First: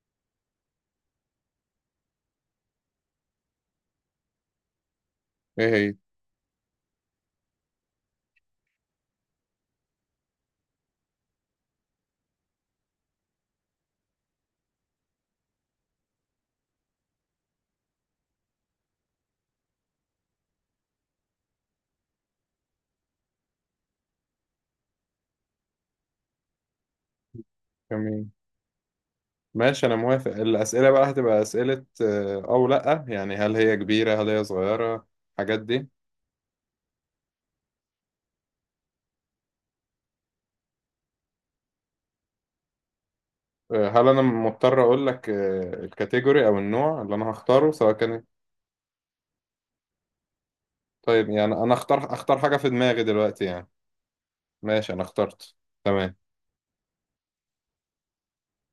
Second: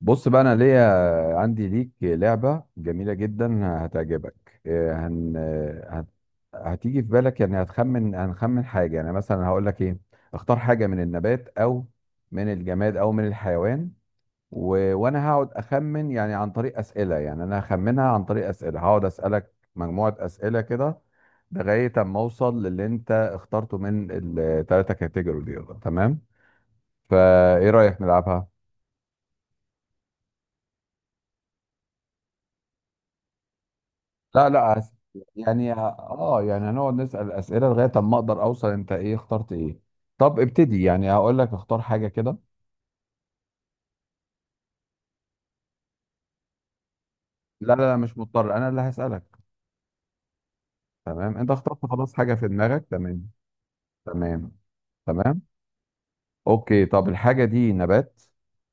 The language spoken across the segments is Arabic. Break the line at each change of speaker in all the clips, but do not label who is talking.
بص بقى، انا ليا عندي ليك لعبة جميلة جدا هتعجبك
ايه هي؟
هتيجي في بالك، يعني هنخمن حاجة. يعني مثلا هقول لك ايه: اختار حاجة من النبات، او من الجماد، او من الحيوان. وانا هقعد اخمن يعني عن طريق أسئلة، يعني انا هخمنها عن طريق أسئلة، هقعد أسألك مجموعة أسئلة كده لغاية اما اوصل للي انت اخترته من الثلاثة كاتيجوري دول. تمام؟ فايه رأيك
جميل.
نلعبها؟
ماشي، انا موافق. الاسئله بقى هتبقى اسئله او لا؟ يعني هل هي كبيره، هل هي
لا، لا،
صغيره الحاجات
يعني
دي؟
يعني هنقعد نسأل أسئلة لغاية ما اقدر اوصل انت ايه اخترت ايه. طب ابتدي، يعني هقول لك اختار حاجة كده.
هل انا مضطر اقول لك الكاتيجوري او النوع اللي انا هختاره
لا، لا،
سواء
لا، مش
كان؟
مضطر، انا اللي هسألك.
طيب،
تمام، انت
يعني انا
اخترت
اختار
خلاص حاجة
اختار
في
حاجه في
دماغك،
دماغي
تمام،
دلوقتي يعني.
تمام.
ماشي، انا
تمام.
اخترت. تمام.
اوكي، طب الحاجة دي نبات؟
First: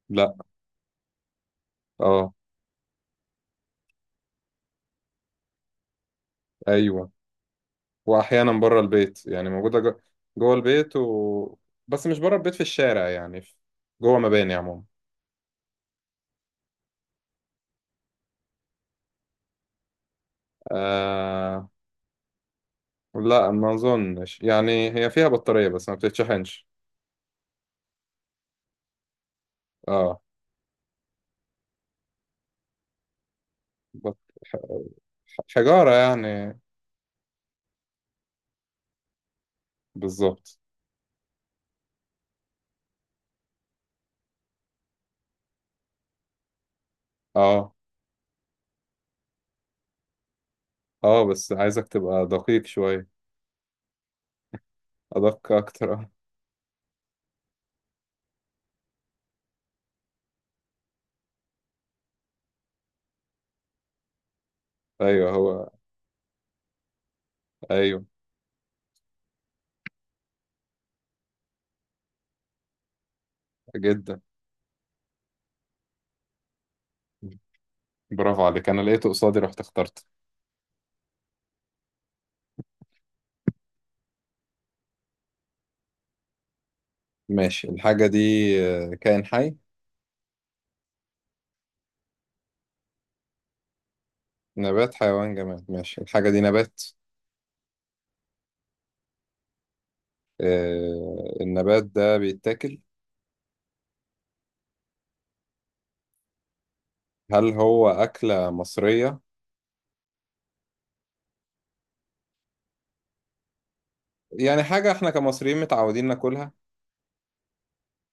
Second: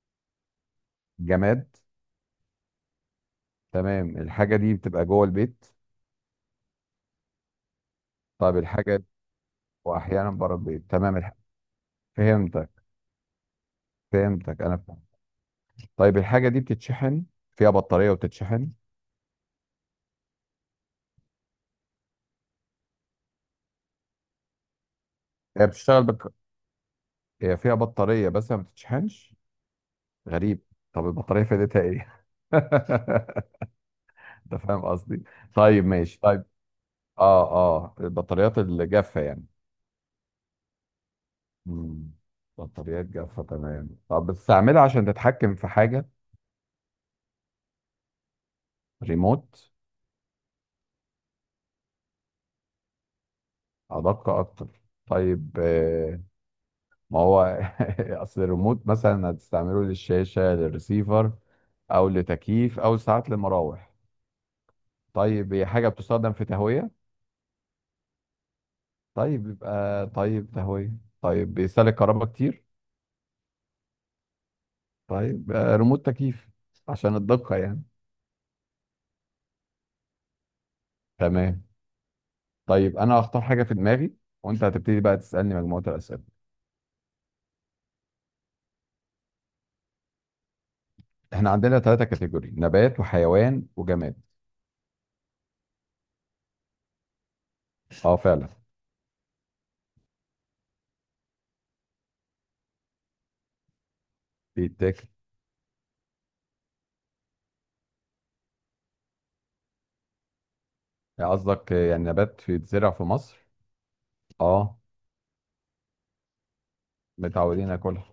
لا.
جماد؟
اه.
تمام، الحاجة دي بتبقى جوه البيت؟
ايوه. واحيانا
طيب
بره
الحاجة
البيت، يعني موجوده
واحيانا
جوه
بره البيت،
البيت
تمام،
و... بس مش بره البيت في
فهمتك،
الشارع يعني جوه مباني
فهمتك، انا
عموما.
فهمت. طيب الحاجة دي بتتشحن؟ فيها بطارية وتتشحن؟
آه لا، ما اظنش، يعني هي فيها
هي
بطارية بس ما
بتشتغل،
بتتشحنش.
هي فيها بطارية بس ما بتتشحنش؟
اه.
غريب. طب البطارية فايدتها ايه؟
بط...
انت
ح-
فاهم قصدي. طيب
حجارة
ماشي، طيب.
يعني.
اه، اه، البطاريات الجافة يعني.
بالظبط.
مم. بطاريات جافة، تمام. طب بتستعملها عشان تتحكم في حاجة؟
اه
ريموت؟
اه، بس عايزك تبقى دقيق شوية.
أدق أكتر.
ادق
طيب،
اكتر، اه.
ما هو أصل الريموت مثلا هتستعمله للشاشة، للريسيفر، أو لتكييف، أو ساعات لمراوح.
ايوه
طيب هي
هو.
حاجة بتستخدم في تهوية؟
ايوه.
طيب يبقى، طيب تهوية. طيب بيستهلك كهرباء كتير؟
جدا.
طيب، ريموت تكييف، عشان الدقة يعني.
برافو عليك، انا لقيته قصادي رحت اخترت.
تمام. طيب أنا هختار حاجة في دماغي، وأنت هتبتدي بقى تسألني مجموعة الأسئلة.
ماشي. الحاجة دي كائن حي.
إحنا عندنا ثلاثة كاتيجوري: نبات، وحيوان، وجماد.
نبات حيوان جماد، ماشي. الحاجة دي نبات.
أه، فعلا.
النبات ده بيتاكل؟
بيتاكل.
هل هو أكلة مصرية؟
يعني قصدك يعني نبات بيتزرع في مصر؟
يعني
أه،
حاجة احنا كمصريين متعودين ناكلها؟
متعودين ناكلها.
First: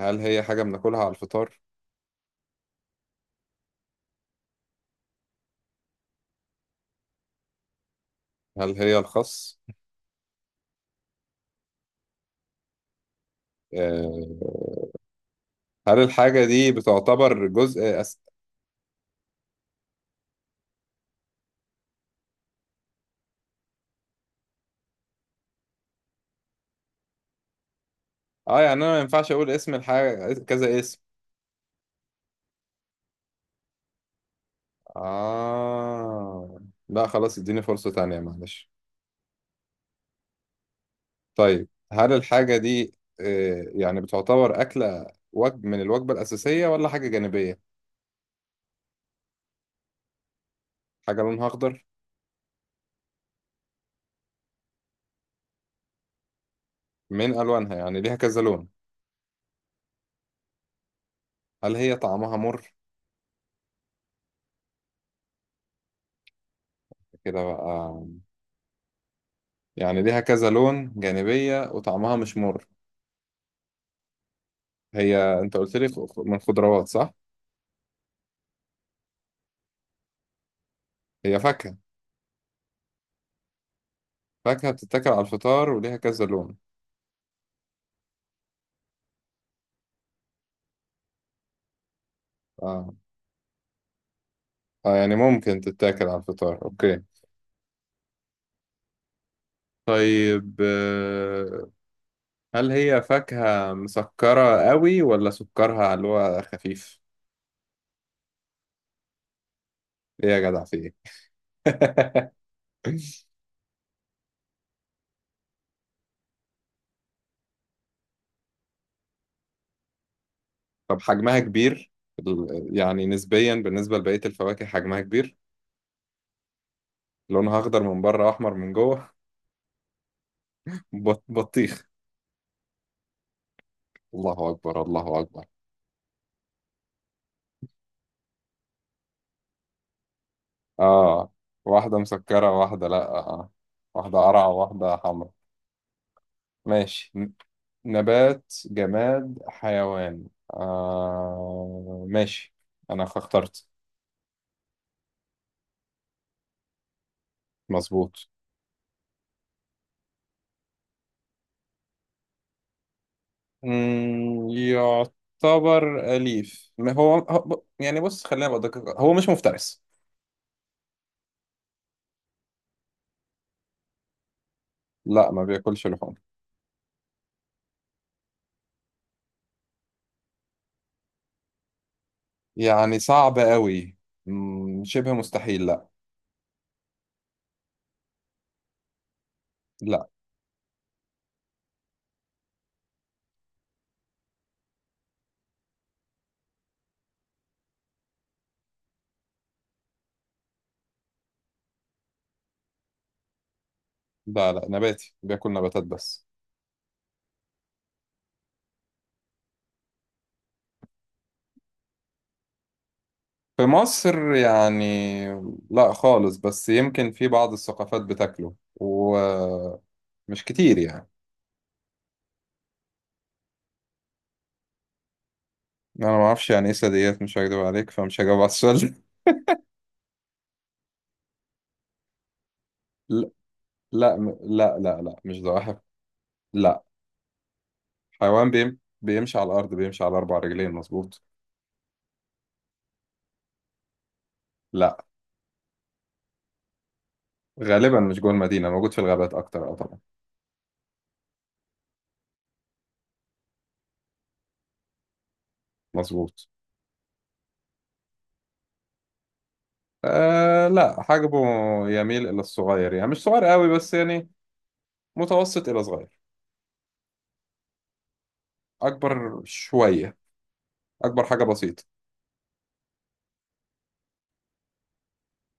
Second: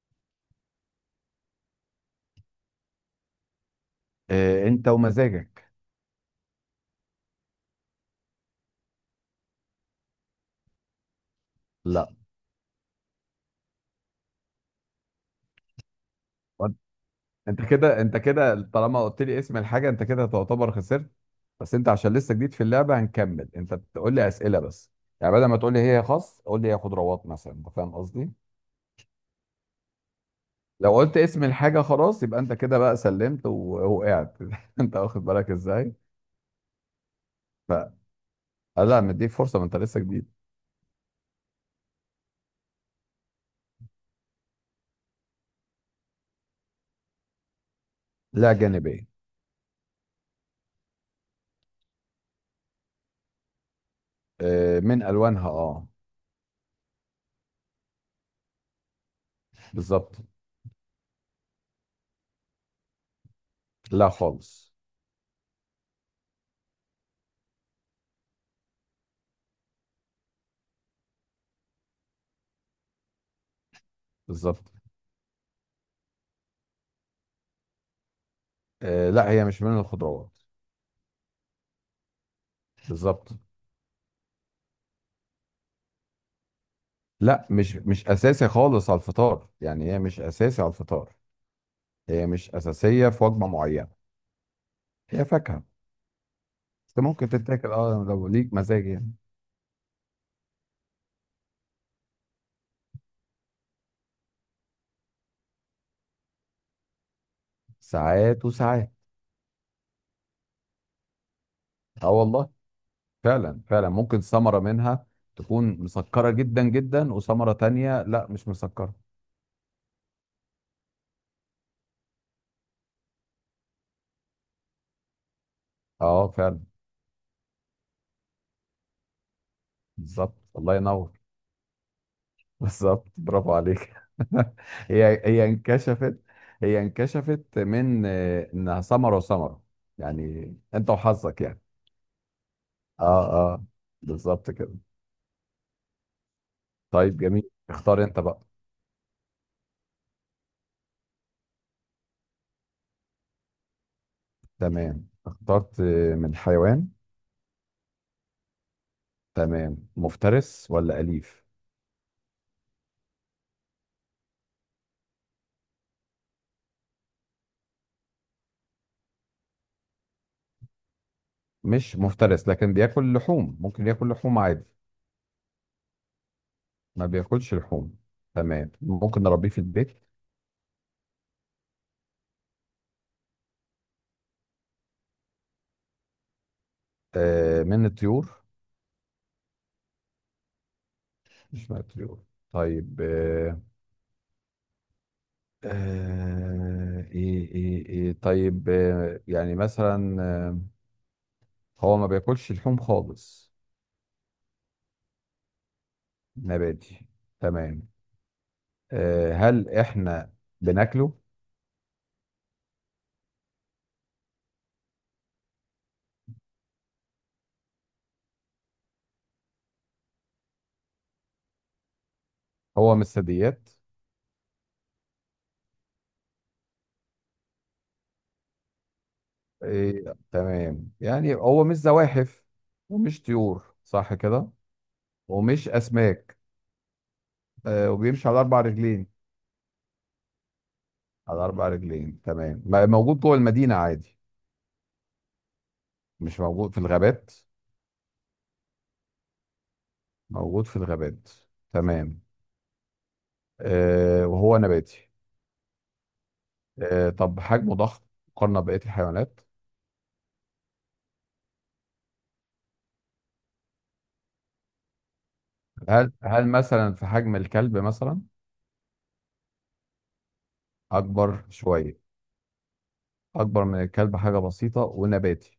هل هي حاجة بناكلها على الفطار؟
أنت ومزاجك.
هل هي الخس؟
لا.
آه، هل الحاجة دي بتعتبر
انت
جزء
كده انت كده طالما قلت لي اسم الحاجه، انت كده تعتبر خسرت. بس انت عشان لسه جديد في اللعبه هنكمل، انت بتقول لي اسئله بس. يعني بدل ما تقول لي هي خاص، قول لي هي خضروات مثلا، انت فاهم قصدي؟
اه، يعني انا ما ينفعش اقول اسم الحاجة كذا
لو
اسم؟
قلت اسم الحاجه خلاص يبقى انت كده بقى سلمت ووقعت. انت واخد بالك ازاي.
اه، لا خلاص اديني
ف
فرصة تانية معلش.
آه، لا، مديك فرصه، ما انت لسه جديد.
طيب، هل الحاجة دي يعني بتعتبر أكلة، وجب من الوجبة الأساسية ولا حاجة جانبية؟
لا، جانبيه.
حاجة لونها أخضر.
آه، من الوانها، اه.
من ألوانها، يعني ليها كذا لون؟
بالظبط.
هل هي طعمها مر؟
لا خالص.
كده بقى، يعني ليها كذا لون جانبية وطعمها مش مر.
بالظبط.
هي انت قلت لي من خضروات صح؟
آه، لا هي مش من الخضروات.
هي فاكهة؟
بالظبط.
فاكهة بتتاكل على الفطار وليها كذا لون.
لا، مش اساسي خالص على الفطار، يعني هي مش اساسي على الفطار، هي مش
اه،
اساسيه في وجبه معينه.
يعني
هي
ممكن
فاكهه،
تتاكل على الفطار،
بس
اوكي.
ممكن تتاكل، اه، لو ليك مزاج يعني.
طيب، هل هي فاكهة مسكرة قوي ولا سكرها اللي هو خفيف؟
ساعات وساعات.
ايه يا جدع، في ايه؟
اه والله، فعلا فعلا ممكن ثمره منها تكون مسكره جدا جدا وثمره تانية لا مش مسكره.
طب حجمها كبير، يعني نسبيا بالنسبة لبقية الفواكه حجمها كبير؟
اه، فعلا.
لونها اخضر من بره واحمر من جوه.
بالظبط، الله ينور.
بطيخ.
بالظبط، برافو عليك.
الله اكبر، الله
هي
اكبر.
هي انكشفت، هي انكشفت من انها ثمره وثمره، يعني انت
اه،
وحظك يعني.
واحدة مسكرة واحدة
اه،
لأ، آه.
اه،
واحدة قرعة
بالظبط كده.
واحدة حمرا. ماشي.
طيب جميل، اختار انت بقى.
نبات جماد حيوان. ماشي، أنا اخترت.
تمام، اخترت. من حيوان.
مظبوط.
تمام، مفترس ولا أليف؟
يعتبر أليف، ما هو يعني بص خلينا بدقق، هو مش مفترس.
مش مفترس، لكن بياكل لحوم، ممكن ياكل لحوم عادي.
لا، ما بياكلش لحوم.
ما بياكلش لحوم؟ تمام. ممكن نربيه في البيت؟
يعني صعب قوي. شبه مستحيل، لا.
آه، من الطيور؟
لا.
مش من الطيور. طيب، ايه ايه ايه طيب، يعني مثلا هو ما بياكلش لحوم خالص؟
لا لا، نباتي بياكل نباتات بس.
نباتي. تمام. هل احنا بناكله؟
في مصر يعني، لا خالص، بس يمكن في بعض الثقافات بتاكله ومش كتير يعني.
هو مش ثدييات؟
انا ما اعرفش يعني ايه ساديات، مش هكدب عليك فمش هجاوب على السؤال ده.
إيه، تمام. يعني هو مش زواحف ومش
لا
طيور، صح
لا
كده؟
لا لا لا، مش
ومش
ضعف.
اسماك؟
لا.
وبيمشي على
حيوان
اربع رجلين؟
بيمشي على الارض، بيمشي على اربع رجلين، مظبوط.
على اربع رجلين، تمام. موجود جوه المدينة عادي؟
لا،
مش موجود في الغابات؟
غالبا مش جوه المدينه، موجود في الغابات اكتر، اه طبعا.
موجود في الغابات، تمام. وهو نباتي.
مظبوط.
طب حجمه ضخم مقارنة ببقية الحيوانات؟
لا، حجمه يميل الى الصغير، يعني مش صغير قوي بس يعني متوسط الى صغير.
هل مثلا في حجم الكلب مثلا؟
اكبر شويه. اكبر حاجه
اكبر
بسيطه.
شوية؟ اكبر من الكلب حاجة بسيطة ونباتي.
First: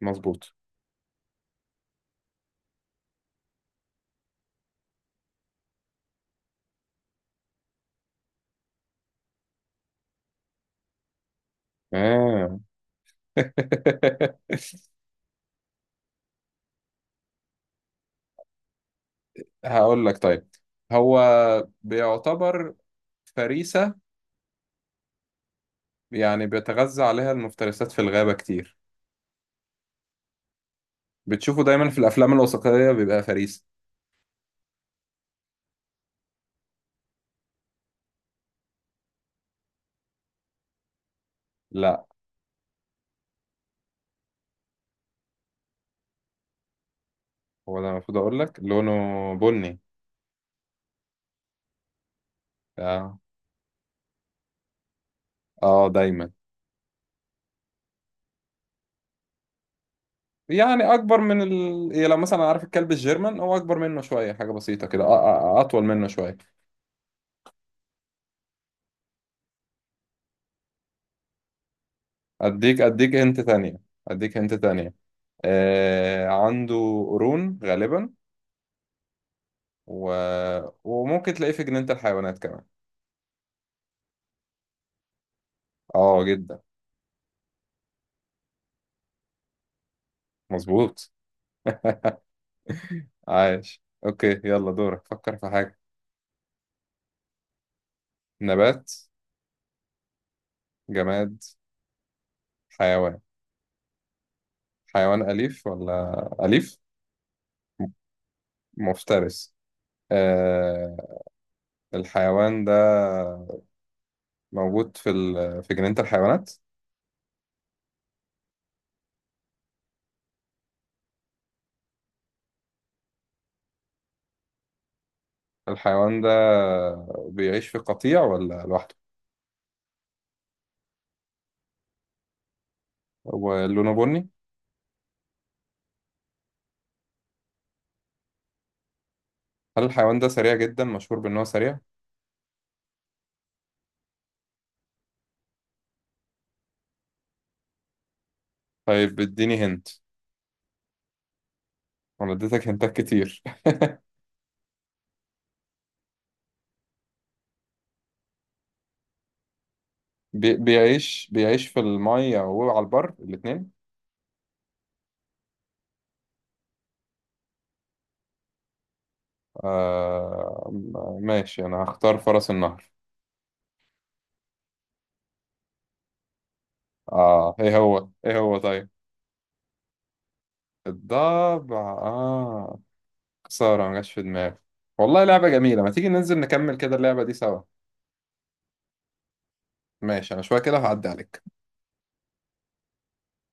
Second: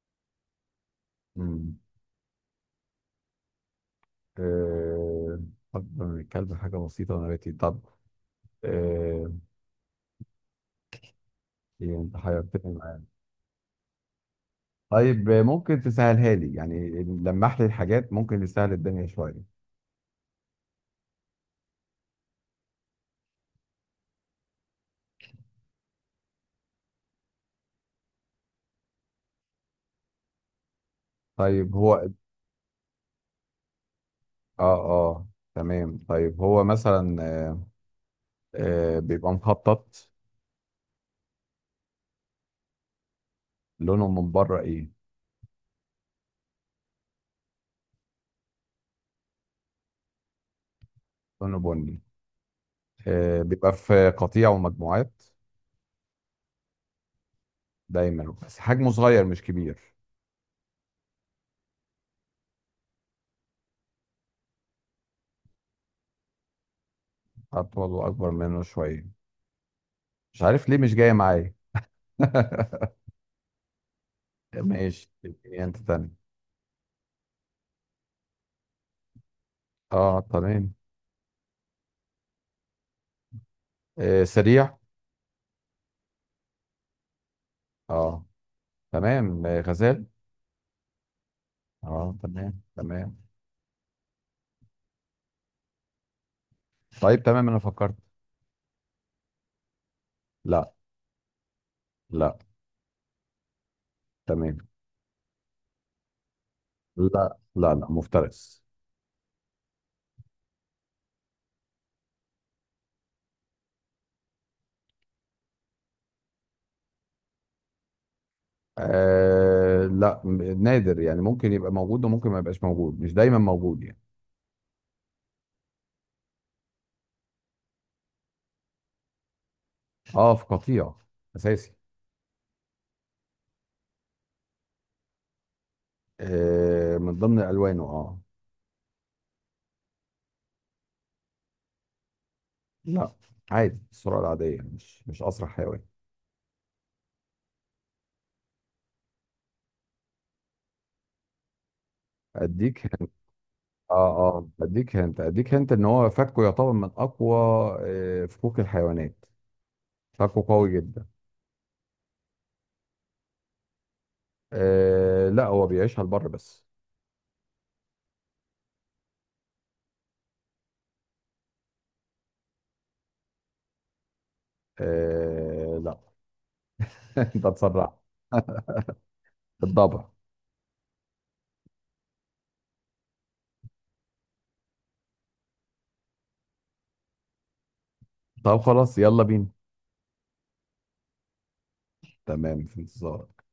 مظبوط.
مم. أه... أكبر من الكلب حاجة بسيطة ونباتي، طب أه... إيه، أنت
آه.
حيرتني معاك. طيب، ممكن تسهلها لي، يعني لمح لي الحاجات ممكن تسهل الدنيا شوية؟
هقول لك، طيب. هو بيعتبر فريسة، يعني بيتغذى عليها المفترسات في الغابة كتير، بتشوفه
طيب
دايما في
هو،
الأفلام الوثائقية بيبقى فريسة.
آه آه تمام. طيب هو مثلا، بيبقى مخطط؟
لا،
لونه من بره إيه؟
هو ده المفروض أقول لك، لونه بني.
لونه بني.
آه.
بيبقى في قطيع ومجموعات؟
آه، دايما.
دايما، بس حجمه صغير مش كبير؟
يعني أكبر من يعني لو مثلا عارف الكلب الجيرمان، هو أكبر منه شوية حاجة بسيطة كده، أطول منه شوية.
أطول وأكبر منه شوية. مش عارف ليه مش جاية معايا.
أديك هنت تانية. أديك هنت تانية.
ماشي، تبقى انت تاني.
آه. عنده قرون غالبا و...
اه، تمام.
وممكن تلاقيه في جنينة الحيوانات كمان.
آه، سريع.
اه جدا.
اه، تمام. آه، غزال.
مظبوط.
اه، تمام، تمام.
عايش، اوكي يلا دورك، فكر في حاجة.
طيب تمام، انا فكرت.
نبات.
لا.
جماد.
لا.
حيوان.
تمام.
حيوان أليف ولا أليف؟
لا، لا،
م-
لا، مفترس.
مفترس. آه الحيوان ده موجود في في جنينة الحيوانات؟
آه، لا، نادر، يعني ممكن يبقى موجود وممكن ما يبقاش موجود، مش دايما موجود يعني.
الحيوان ده بيعيش في قطيع ولا لوحده؟
اه، في قطيع اساسي.
ولونه بني؟
آه، من ضمن الوانه، اه.
هل الحيوان ده سريع جدا، مشهور بأنه سريع؟
لا، عادي، السرعه العاديه، مش اسرع حيوان.
طيب اديني هنت، انا اديتك
اديك
هنتات كتير.
اه، اه، اديك هنت ان هو فكه يعتبر من اقوى فكوك الحيوانات، فكه قوي جدا.
بيعيش في المية وعلى البر الاتنين؟
آه، لا، هو بيعيشها البر بس.
آه ماشي، أنا هختار فرس النهر.
آه، لا. انت
آه، إيه
تسرع.
هو، إيه هو؟ طيب.
الضبع.
الضبع، آه. خسارة ما جاش في دماغي. والله لعبة جميلة، ما تيجي ننزل نكمل كده اللعبة دي سوا؟
طب خلاص، يلا بينا.
ماشي، أنا شوية كده هعدي عليك.
تمام، في انتظارك.